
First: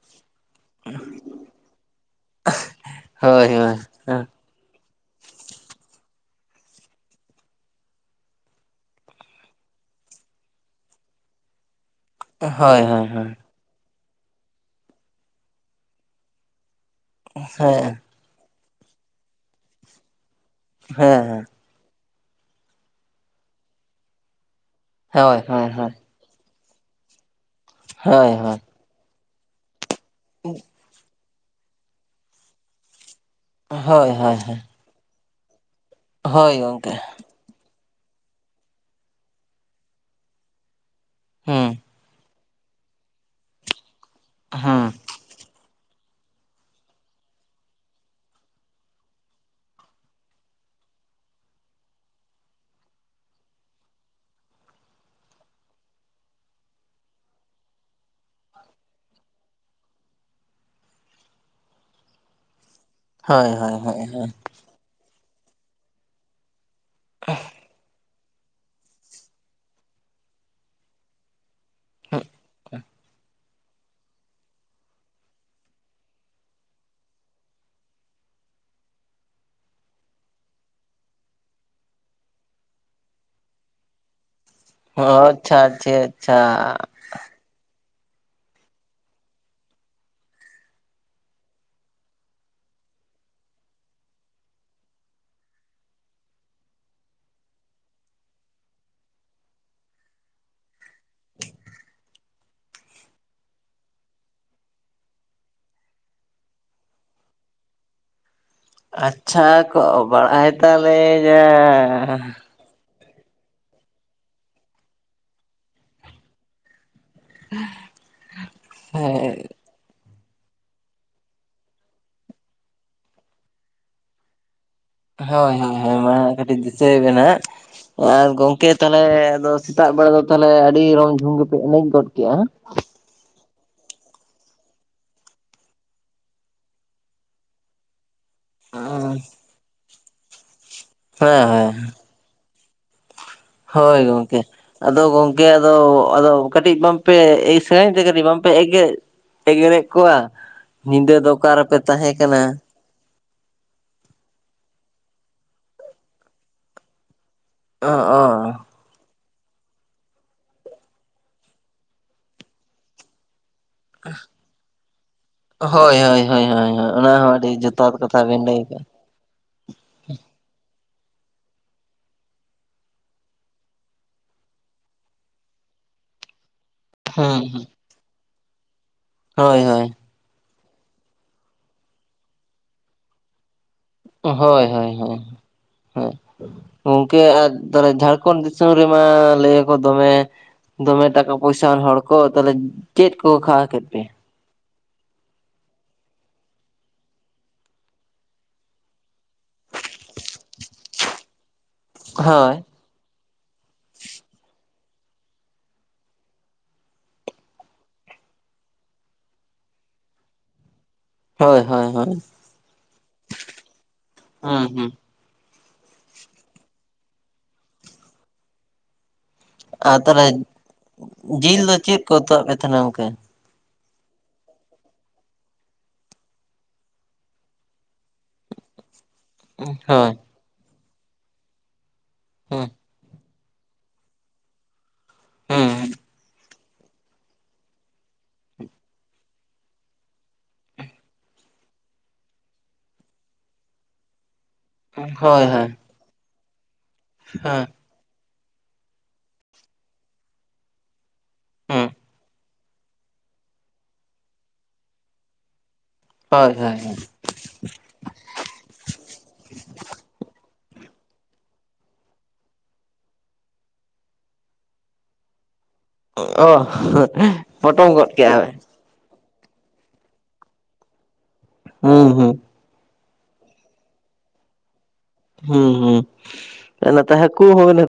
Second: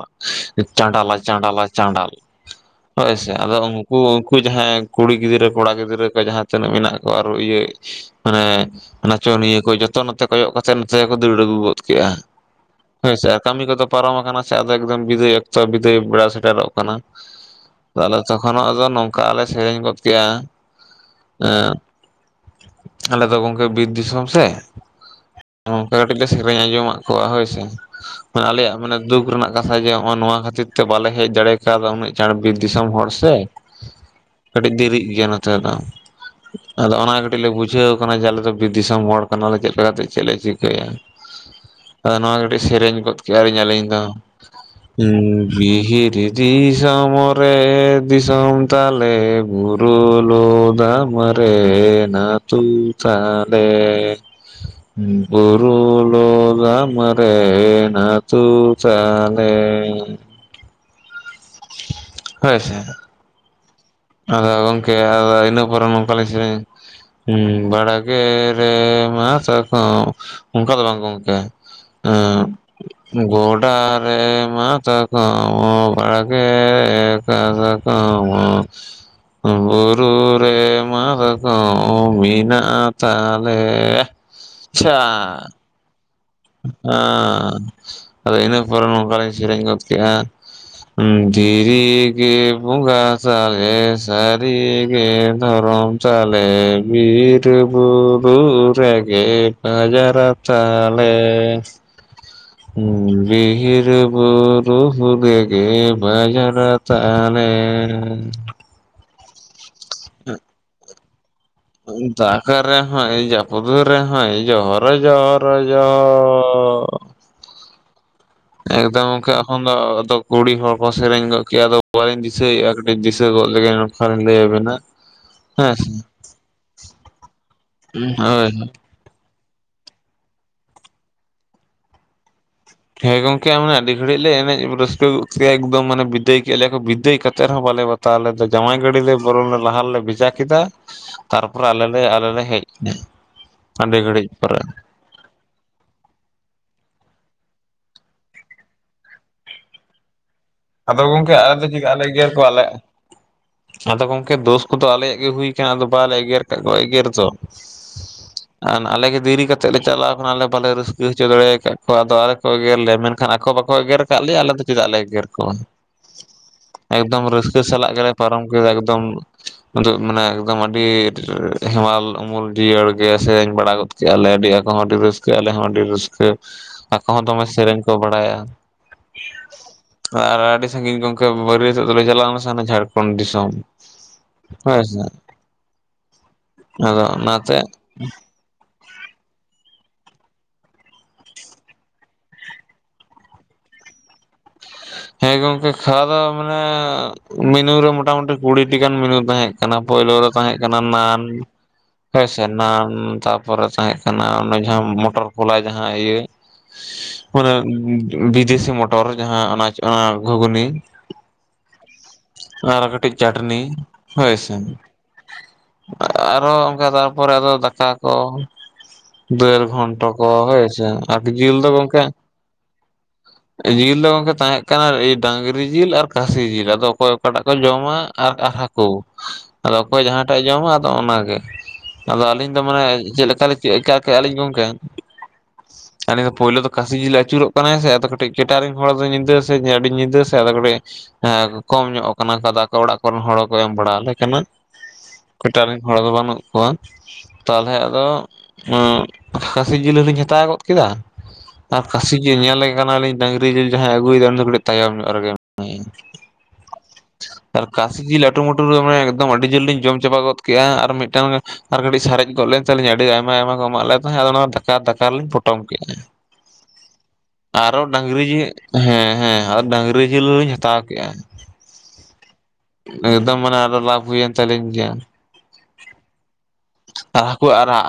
ᱪᱟᱸᱰᱟᱞ ᱪᱟᱸᱰᱟᱞ ᱪᱟᱸᱰᱟᱞᱟ ᱦᱳᱭ ᱥᱮ ᱟᱫᱚ ᱩᱱᱠᱩᱼᱼ ᱡᱟᱦᱟᱸᱭ ᱠᱩᱲᱤ ᱜᱤᱫᱽᱨᱟᱹ ᱠᱚᱲᱟ ᱜᱤᱫᱽᱨᱟᱹ ᱠᱚ ᱡᱟᱦᱟᱸ ᱛᱤᱱᱟᱹᱜ ᱢᱮᱱᱟᱜ ᱠᱚᱣᱟ ᱟᱨᱚ ᱤᱭᱟᱹ ᱢᱟᱱᱮ ᱱᱟᱪᱚᱱᱤᱭᱟᱹ ᱠᱚ ᱡᱚᱛᱚ ᱱᱚᱛᱮ ᱠᱚᱭᱚᱜ ᱠᱟᱛᱮᱜ ᱱᱚᱛᱮᱠᱚ ᱫᱟᱹᱲ ᱟᱹᱜᱩ ᱜᱚᱫ ᱠᱮᱫᱮᱜᱼᱟ᱾ ᱦᱳᱭ ᱦᱳᱭ ᱦᱳᱭᱥᱮ ᱦᱳᱭ ᱠᱟᱹᱢᱤ ᱠᱚᱫᱚ ᱯᱟᱨᱚᱢ ᱟᱠᱟᱱᱟ ᱥᱮ ᱟᱫᱚ ᱮᱠᱫᱚᱢ ᱵᱤᱫᱟᱹᱭ ᱚᱠᱛᱚ ᱵᱤᱫᱟᱹᱭ ᱵᱮᱲᱟ ᱥᱮᱴᱮᱨᱚᱜ ᱠᱟᱱᱟ᱾ ᱦᱮᱸ ᱟᱦᱞᱮ ᱡᱚᱠᱷᱚᱱᱟᱜ ᱫᱚ ᱱᱚᱝᱠᱟᱞ ᱞᱮ ᱥᱮᱨᱮᱧ ᱜᱚᱫ ᱠᱮᱫᱼᱟ ᱦᱮᱸ ᱦᱮᱸ ᱮ ᱟᱞᱮ ᱫᱚ ᱜᱚᱝᱠᱮ ᱵᱤᱨ ᱫᱤᱥᱚᱢ ᱥᱮ ᱦᱳᱭ ᱦᱳᱭ ᱦᱳᱭ [inaudible] ᱥᱮᱨᱮᱧ ᱟᱸᱡᱚᱢᱫ ᱠᱚᱣᱟ ᱦᱳᱭᱥᱮ ᱦᱳᱭ ᱦᱳᱭ ᱟᱞᱮᱭᱟᱜ ᱢᱟᱱᱮ ᱫᱩᱠ ᱨᱮᱱᱟᱜ ᱠᱟᱛᱷᱟ ᱜᱮ ᱦᱚᱸ ᱱᱚᱣᱟ ᱠᱷᱟᱹᱛᱤᱨ ᱛᱮ ᱵᱟᱞᱮ ᱦᱮᱡ ᱫᱟᱲᱮ ᱟᱠᱟᱣᱫᱟ ᱩᱱᱟᱹᱜ ᱪᱟᱬᱮ ᱵᱤᱨ ᱫᱤᱥᱚᱢ ᱦᱚᱲ ᱪᱮ ᱦᱳᱭ ᱦᱳᱭ ᱦᱳᱭ ᱫᱮᱨᱤᱜ ᱜᱮᱭᱟ ᱱᱚᱛᱮ ᱫᱚ ᱦᱳᱭ ᱜᱚᱝᱠᱮ ᱟᱫᱚ ᱚᱱᱟ ᱠᱟᱹᱴᱤ ᱠᱟᱹᱴᱤᱡ ᱞᱮ ᱵᱩᱡᱷᱟᱹᱣ ᱠᱟᱱᱟ ᱡᱮ ᱟᱞᱮ ᱫᱚ ᱵᱤᱨ ᱫᱤᱥᱚᱢ ᱦᱚᱲ ᱠᱟᱱᱟᱞᱮ ᱪᱮᱫ ᱞᱮᱠᱟᱛᱮ ᱪᱮᱫ ᱞᱮ ᱪᱤᱠᱟᱹᱭᱟ᱾ ᱦᱩᱸ ᱱᱚᱣᱟ ᱠᱟᱹᱴᱤᱡ ᱥᱮᱨᱮᱧ ᱜᱚᱫ ᱠᱮᱭᱟᱼᱟ ᱞᱤᱧ ᱟᱹᱞᱤᱧ ᱫᱚ ᱦᱩᱸ ᱦᱩᱢ ᱦᱤᱦᱤᱨᱤ ᱡᱤᱣᱤ ᱡᱷᱚᱢᱚᱨ ᱨᱮ ᱫᱤᱥᱚᱢ ᱛᱟᱞᱮ ᱵᱩᱨᱩ ᱞᱚᱫᱟᱢ ᱨᱮ ᱱᱟᱹᱛᱩ ᱛᱟᱞᱮᱻ ᱩᱸ ᱵᱩᱨᱩ ᱞᱚᱫᱟᱢ ᱨᱮ ᱱᱟᱹᱛᱩ ᱛᱟᱻᱞᱮᱻ ᱞᱮᱻ ᱦᱳᱭ ᱥᱮ᱾ ᱦᱳᱭ ᱦᱳᱭ ᱦᱳᱭ ᱦᱳᱭ᱾ ᱠᱮᱭᱟ ᱟᱫᱚ ᱤᱱᱟᱹ ᱯᱚᱨᱮ ᱱᱚᱝᱠᱟᱹ ᱞᱤᱧ ᱥᱮᱨᱮᱧ ᱦᱩᱸᱻ ᱵᱟᱲᱟ ᱜᱮ ᱨᱮ ᱢᱟᱥᱠᱚᱢ, ᱚᱝᱠᱟ ᱫᱚ ᱵᱟᱝ ᱜᱚᱝᱠᱮ᱾ ᱮᱸᱜ ᱜᱚᱰᱟ ᱨᱮ ᱢᱟᱛᱠᱚᱢ ᱵᱟᱲᱜᱮ ᱨᱮ ᱠᱟᱥᱠᱚᱢ ᱵᱩᱨᱩ ᱨᱮ ᱢᱟᱛᱠᱚᱢ ᱢᱮᱱᱟᱜ ᱛᱟᱞᱮᱻ᱾ ᱦᱚ, ᱟᱪᱪᱷᱟ ᱪᱷᱟ᱾ ᱦᱟᱸᱻ, ᱟᱫᱚ ᱤᱱᱟᱹ ᱯᱚᱨᱮ ᱱᱚᱝᱠᱟᱞᱤᱧ ᱥᱮᱨᱮᱧ ᱜᱚᱫ ᱠᱮᱜ-ᱟ᱾ ᱫᱷᱤᱨᱤ ᱜᱮ ᱵᱚᱸᱜᱟ ᱥᱟᱞᱮ ᱥᱟᱹᱨᱤᱜᱮ ᱫᱷᱚᱨᱚᱢ ᱛᱟᱞᱮ, ᱵᱤᱨ ᱵᱩᱨᱩ ᱨᱮᱜᱮ ᱵᱟᱡᱟᱨ ᱛᱟ ᱞᱮᱻ ᱩᱸ, ᱵᱤᱦᱤᱨ ᱵᱩᱨᱩᱻᱦᱩ ᱨᱮᱜᱮ ᱵᱟᱡᱟᱨ ᱛᱟᱦᱞᱮᱻ᱾ ᱟᱪᱪᱷᱟ ᱠᱚ ᱵᱟᱲᱟᱭ ᱛᱟᱞᱮᱭᱟ᱾ ᱦᱩᱸ-ᱩᱱᱴᱟᱜ᱾ ᱫᱟᱜᱽ ᱨᱮᱦᱚᱸᱭ ᱡᱟᱹᱯᱩᱫ ᱨᱮᱦᱚᱸᱭ ᱡᱚᱦᱚᱨ ᱡᱚᱦᱚᱨ ᱡᱚᱦᱚᱻ᱾ [unintelligible] ᱮᱠᱫᱚᱢ ᱦᱮᱸ ᱜᱚᱝᱠᱮ ᱮᱠᱷᱚᱱ ᱫᱚ ᱟᱫᱚ ᱠᱩᱲᱤ ᱦᱚᱲ ᱠᱚ ᱥᱮᱨᱮᱧ ᱜᱚᱫ ᱠᱮᱜ-ᱟ ᱟᱫᱚ ᱵᱟᱹᱧ ᱫᱤᱥᱟᱹᱭᱮᱜ-ᱟ ᱠᱟᱹᱴᱤᱡ ᱫᱤᱥᱟᱹ ᱜᱚᱫ ᱞᱮᱜᱮ ᱱᱚᱝᱠᱟ ᱞᱤᱧ ᱞᱟᱹᱭᱟᱵᱮᱱᱟ᱾ ᱦᱳᱭ ᱦᱳᱭ ᱦᱳᱭ ᱦᱳᱭ ᱦᱳᱭ ᱢᱟ ᱠᱟᱹᱴᱤᱡ ᱫᱤᱥᱟᱹᱭ ᱵᱮᱱ ᱦᱟᱸᱜ ᱟᱨ ᱦᱳᱭ ᱜᱚᱝᱠᱮ ᱛᱟᱞ ᱛᱟᱦᱞᱮ ᱟᱫᱚ ᱥᱮᱛᱟᱜ ᱵᱮᱲᱟ ᱫᱚ ᱛᱟᱦᱞᱮ ᱟᱹᱰᱤ ᱨᱚᱢ ᱡᱷᱚᱢ ᱜᱮᱯᱮ ᱮᱱᱮᱡ ᱜᱚᱫ ᱠᱮᱜ-ᱟ? ᱦᱮᱸ ᱜᱚᱝᱠᱮ ᱢᱟᱱᱮ ᱟᱹᱰᱤ ᱜᱷᱟᱹᱲᱤᱡ ᱞᱮ ᱮᱱᱮᱡ ᱨᱟᱹᱥᱠᱟᱹ ᱜᱚᱜ ᱠᱮᱭᱟ ᱮᱠᱫᱚᱢ ᱢᱟᱱᱮ ᱵᱤᱫᱟᱹᱭ ᱠᱮᱫᱮᱜ ᱞᱮᱭᱟ ᱠᱚ ᱵᱤᱫᱟᱹᱭ ᱠᱟᱛᱮ ᱨᱮᱦᱚᱸ ᱵᱟᱞᱮ ᱵᱟ ᱛᱟᱣ ᱞᱮᱫᱟ, ᱡᱟᱶᱟᱭ ᱜᱟᱹᱲᱤ ᱞᱮ ᱵᱚᱨᱚᱝ ᱞᱮ ᱞᱟᱦᱟ ᱨᱮᱞᱮ ᱵᱷᱮᱡᱟ ᱠᱮᱫᱟ ᱦᱮᱸ ᱛᱟᱨᱯᱚᱨ ᱦᱮᱸ ᱟᱞᱮ ᱞᱮ, ᱟᱞᱮ ᱞᱮ ᱦᱮᱡ ᱦᱩᱸ᱾ ᱦᱳᱭ ᱜᱚᱝᱠᱮ᱾ ᱟᱫᱚ ᱜᱚᱝᱠᱮ ᱟᱫᱚ ᱟᱫᱚ ᱠᱟᱹᱴᱤᱡ ᱵᱟᱝᱯᱮ ᱮᱭ ᱥᱮᱨᱮᱧ ᱛᱮ ᱠᱟᱹᱴᱤᱡ ᱵᱟᱝᱯᱮ ᱮᱜᱮᱨ ᱮᱜᱮᱨᱮᱜ ᱠᱚᱣᱟ? ᱟᱫᱚ ᱧᱤᱫᱟᱹ ᱫᱚ ᱜᱚᱝᱠᱮ ᱚᱠᱟ ᱟᱞᱮ ᱨᱮᱯᱮ ᱡᱩᱫᱤ ᱟᱞᱮ ᱛᱟᱦᱮᱸ ᱮᱜᱮᱨ ᱠᱟᱱᱟ ᱠᱚᱣᱟᱞᱮ ᱟᱫᱚ ᱜᱚᱝᱠᱮ ᱫᱳᱥ ᱠᱚᱫᱚ ᱟᱞᱮᱭᱟᱜ ᱜᱮ ᱦᱩᱭ ᱠᱟᱱᱟ ᱟᱫᱚ ᱵᱟᱞᱮ ᱮᱜᱮᱨ ᱠᱟᱫ ᱠᱚᱣᱟ ᱮᱜᱮᱨ ᱫᱚ᱾ ᱚ, ᱚ᱾ ᱟᱨ ᱟᱞᱮᱜᱮ ᱫᱮᱨᱤ ᱠᱟᱛᱮᱫ ᱞᱮ ᱪᱟᱞᱟᱣ ᱠᱟᱱᱟ ᱟᱞᱮ ᱵᱟᱞᱮ ᱨᱟᱹᱥᱠᱟᱹ ᱦᱚᱪᱚ ᱫᱟᱲᱮᱭ ᱠᱟᱫ ᱠᱚᱣᱟ ᱟᱫᱚ ᱟᱞᱮ ᱠᱚ ᱮᱜᱮᱨ ᱞᱮᱭᱟ᱾ ᱢᱮᱱ ᱠᱷᱟᱱ ᱟᱠᱚ ᱵᱟᱠᱚ ᱮᱜᱮᱨ ᱟᱠᱟᱫ ᱞᱮᱭᱟ ᱟᱞᱮ ᱫᱚ ᱪᱮᱫᱟᱜ ᱞᱮ ᱮᱜᱮᱨ ᱠᱚᱣᱟ? ᱦᱳᱭ ᱦᱳᱭ ᱦᱳᱭ ᱦᱳᱭ ᱚᱱᱟ ᱮᱠᱫᱚᱢ ᱦᱚᱸ ᱟᱹᱰᱤ ᱨᱟᱹᱥᱠᱟᱹ ᱥᱟᱞᱟᱜ ᱡᱚᱛᱷᱟᱛ ᱜᱮᱞᱮ ᱠᱟᱛᱷᱟ ᱯᱟᱨᱚᱢ ᱵᱮᱱ ᱞᱟᱹᱭ ᱠᱮᱫᱟ ᱠᱟᱜᱼᱟ ᱮᱠᱫᱚᱢ᱾ ᱫᱚᱢ ᱢᱟᱱᱮ ᱮᱠᱫᱚᱢ ᱟᱹᱰᱤ ᱦᱮᱢᱟᱞ ᱩᱢᱩᱞ ᱡᱤᱭᱟᱹᱲ ᱜᱮ ᱥᱮᱨᱮᱧ ᱵᱟᱲᱟ ᱜᱚᱫ ᱪᱮᱫ-ᱟᱞᱮ ᱟᱹᱰᱤ ᱟᱠᱚ ᱦᱚᱸ ᱟᱹᱰᱤ ᱨᱟᱹᱥᱠᱟᱹ ᱟᱞᱮ ᱦᱚᱸ ᱟᱹᱰᱤ ᱨᱟᱹᱥᱠᱟᱹ ᱟᱠᱚ ᱦᱚᱸ ᱦᱩᱸ ᱫᱚᱢᱮ ᱦᱩᱸ ᱥᱮᱨᱮᱧ ᱠᱚ ᱵᱟᱲᱟᱭᱟ᱾ ᱦᱳᱭ ᱦᱳᱭ᱾ ᱟᱨ ᱟᱹᱰᱤ ᱥᱟᱺᱜᱤᱧ ᱜᱚᱝᱠᱮ ᱵᱟᱹᱨᱭᱟᱹᱛᱚᱜ ᱫᱚᱞᱮ ᱪᱟᱞᱟᱣ ᱞᱮᱱᱟ ᱥᱮ ᱦᱟᱱᱟ ᱡᱷᱟᱲᱠᱷᱚᱱ ᱫᱤᱥᱚᱢ᱾ ᱦᱳᱭ ᱦᱳᱭ ᱦᱳᱭ ᱦᱳᱭ, ᱟᱫᱚ ᱜᱚᱝᱠᱮ ᱟᱨ ᱚᱱᱟᱛᱮ ᱛᱟᱦᱞᱮ ᱡᱷᱟᱲ ᱠᱚᱱ ᱫᱤᱥᱚᱢ ᱨᱮᱢᱟ ᱞᱟᱹᱭ ᱟᱠᱚ ᱫᱚᱢᱮ ᱫᱚᱢᱮ ᱴᱟᱠᱟ ᱯᱚᱭᱥᱟᱟᱱ ᱦᱚᱲ ᱠᱚ ᱛᱟᱦᱞᱮ ᱪᱮᱫ ᱠᱚ ᱠᱷᱟᱣᱟᱣ ᱠᱮᱫ ᱯᱮ? ᱦᱮᱸ ᱜᱚᱢᱠᱮ, ᱠᱷᱟᱣᱟᱣ ᱫᱚ ᱢᱟᱱᱮ ᱢᱤᱱᱩᱨᱮ ᱢᱚᱴᱟᱢᱩᱴᱤ ᱠᱩᱲᱤᱴᱤ ᱜᱟᱱ ᱢᱤᱱᱩ ᱛᱟᱦᱮᱸᱜ ᱠᱟᱱᱟ ᱯᱳᱭᱞᱳ ᱨᱮ ᱛᱟᱦᱮᱸ ᱠᱟᱱᱟ ᱱᱟᱱ ᱟᱥ-ᱥᱟ ᱦᱳᱭ ᱱᱟᱱ ᱛᱟᱨᱯᱚᱨᱮ ᱛᱟᱦᱮᱸᱜ ᱠᱟᱱᱟ ᱚᱱᱮ ᱡᱟᱦᱟᱸ ᱢᱚᱴᱚᱨ ᱠᱚᱞᱟᱭ ᱡᱟᱦᱟᱸ ᱤᱭᱟᱹ ᱥ-ᱩ-ᱜ ᱚᱱᱟ ᱩᱸᱜ-ᱩᱸᱜ ᱵᱤᱫᱮᱹᱥᱤ ᱢᱚᱴᱚᱨ ᱡᱟᱦᱟᱸ ᱚᱱᱟ ᱚᱱᱟ ᱜᱷᱩᱜᱩᱱᱤ ᱦᱳᱭ -ᱦᱚᱭ -ᱦᱚᱭ, ᱦᱚᱜ ᱟᱨ ᱠᱟᱹᱴᱤᱡ ᱪᱟᱴᱱᱤ ᱦᱚᱭ ᱥᱮ ᱦᱩᱸ ᱦᱩᱸ ᱦ-ᱮ-ᱜ, ᱟᱨᱚ ᱚᱝᱠᱟ ᱛᱟᱨᱯᱚᱨᱮ ᱟᱫᱚ ᱫᱟᱠᱟ ᱠᱚ ᱫᱟᱹᱲ ᱟᱨ ᱜᱚᱱᱴᱟ ᱠᱚ ᱛᱟᱦᱚᱞᱮ ᱦᱳᱭ ᱥᱮ ᱟᱨᱰᱤ ᱡᱮᱹᱞ ᱡᱤᱞ ᱫᱚ ᱪᱮᱫ ᱜᱚᱝᱠᱮ ᱠᱚ ᱩᱛᱩᱣᱟᱜ ᱯᱮ ᱛᱟᱦᱮᱱᱟ ᱜᱚᱝᱠᱮ ᱡᱤᱞ ᱫᱚ ᱜᱚᱝᱠᱮᱛ ᱛᱟᱦᱮᱸ ᱠᱟᱱᱟ ᱰᱟᱹᱟᱝᱨᱤ ᱡᱤᱞ ᱟᱨ ᱠᱟᱥᱤ ᱡᱤᱞ ᱟᱫᱚ ᱚᱠᱚᱭ ᱚᱠᱟᱴᱟᱜ ᱠᱚ ᱡᱚᱢᱟ ᱟᱨ ᱦᱟᱠ ᱠᱳ, ᱦᱳᱭ ᱟᱫᱚ ᱚᱠᱚᱭ ᱦᱮᱸ ᱡᱟᱦᱟᱸᱴᱟᱜ ᱮ ᱡᱚᱢᱟ ᱟᱫᱚ ᱚᱱᱟᱜᱮ ᱟᱫᱚ ᱟᱞᱤᱧ ᱫᱚ ᱦᱮᱸ ᱢᱟᱱᱮ ᱪᱮᱜ ᱞᱮᱠᱟᱞᱤᱧ ᱪᱮᱜ ᱠᱟ ᱠᱮᱜ ᱟᱞᱤᱧ ᱜᱚᱝᱠᱮ ᱪ-ᱚ-ᱯ, ᱪ-ᱟ-ᱯ ᱟᱞᱤᱧ ᱫᱚ ᱯᱳᱭᱞᱳ ᱫᱚ ᱠᱟᱥᱤ ᱡᱤᱞᱮ ᱟᱹᱪᱩᱨᱚᱜ ᱠᱟᱱᱟᱭ ᱥᱮ ᱟᱫᱚ ᱠᱟᱹᱴᱤᱡ ᱠᱮᱴᱟᱨᱤᱝᱜ ᱦᱚᱲ ᱫᱚ ᱧᱤᱫᱟᱹ ᱥᱮ ᱟᱹᱰᱤ ᱧᱤᱫᱟᱹ ᱥᱮ ᱟᱫᱚ ᱠᱟᱹᱴᱤᱡ ᱮᱸ ᱠᱚᱢ ᱧᱚᱜ ᱟᱠᱟᱱᱟ ᱠᱚ ᱟᱫᱟ ᱟᱠᱚ ᱚᱲᱟᱜ ᱠᱚᱨᱮᱱ ᱦᱚᱲ ᱦᱚᱸᱠᱚ ᱮᱢ ᱵᱟᱲᱟᱞᱮ ᱠᱟᱱᱟ ᱩᱸᱦ, ᱦᱚᱭ- ᱦᱚᱭ ᱾ ᱠᱮᱴᱟᱨᱤᱝ ᱦᱚᱲ ᱫᱚ ᱵᱟᱹᱱᱩᱜ ᱠᱚᱣᱟ ᱛᱟᱞᱦᱮ ᱟᱫᱚ ᱚᱸᱜ ᱠᱷᱟᱥᱤ ᱡᱮᱹᱞ ᱦᱚᱸᱞᱤᱧ ᱦᱟᱛᱟᱣ ᱜᱚᱫ ᱠᱮᱫᱟᱜ ᱟᱨ ᱦᱮᱸ ᱠᱷᱟᱥᱤ ᱡᱮᱹ ᱧᱮᱞᱮ ᱠᱟᱱᱟᱞᱤᱧ ᱰᱟᱝᱨᱤ ᱡᱮᱹᱞ ᱡᱟᱦᱟᱸᱭ ᱟᱹᱩ ᱟᱹᱜᱩᱭᱮᱫᱟ ᱩᱱᱤ ᱫᱚ ᱠᱟᱴᱤᱡ ᱛᱟᱭᱚᱢ ᱧᱚᱜ ᱨᱮᱜᱮ ᱢᱮᱱᱟᱭᱟ ᱾ ᱦᱚᱭᱼᱦᱚᱭᱼᱦᱚᱭ ᱾ ᱟᱨ ᱠᱷᱟᱥᱤ ᱡᱮᱹᱞ ᱟᱹᱴᱩ ᱢᱟᱹᱴᱩᱨᱮ ᱢᱟᱱᱮ ᱮᱠᱫᱚᱢ ᱟᱹᱰᱤ ᱡᱳᱨᱞᱤᱧ ᱡᱚᱢ ᱪᱟᱵᱟ ᱜᱚᱫ ᱠᱮᱜᱼᱟ ᱟᱨ ᱢᱤᱫᱴᱟᱝ ᱟᱨ ᱠᱟᱹᱴᱤᱡ ᱥᱟᱨᱮᱡ ᱜᱚᱫ ᱞᱮᱱ ᱛᱟᱹᱞᱤᱧᱟ ᱟᱹᱰᱤ ᱟᱭᱢᱟ ᱟᱭᱢᱟ ᱠᱚ ᱮᱢᱟᱜ ᱞᱮ ᱛᱟᱦᱮᱸ ᱟᱫᱚ ᱚᱱᱟ ᱛᱷᱟᱠᱟᱼᱛᱷᱟᱠᱟ ᱨᱮᱞᱤᱧ ᱯᱚᱴᱚᱢ ᱠᱮᱜᱼᱟ ᱾ ᱚᱦ-ᱷᱦ-ᱥᱮᱸ-ᱜ ᱯᱚᱴᱚᱢ ᱜᱚᱫ ᱠᱮᱜ ᱟ -ᱼ ᱦᱮᱸ-ᱦᱮᱸ, ᱟᱨ ᱰᱟᱹᱝᱨᱤ ᱡᱮᱹᱞ ᱦᱚᱧ ᱦᱟᱛᱟᱣ ᱠᱮᱜᱼᱟ ᱾ ᱦᱩᱹ- ᱦᱩᱹ᱾ ᱮᱠᱫᱚᱢ ᱢᱟᱱᱮ ᱟᱨ ᱞᱟᱵᱷ ᱦᱩᱭᱮᱱ ᱛᱟᱹᱞᱤᱧ ᱜᱮᱭᱟ ᱦᱩᱸ -ᱦᱩᱸ, ᱛᱟᱦᱞᱮ ᱛᱚ ᱟᱨ ᱦᱟᱠᱩ ᱦᱟᱹᱠᱩ ᱟᱨ ᱦᱚᱸ ᱞᱮᱯ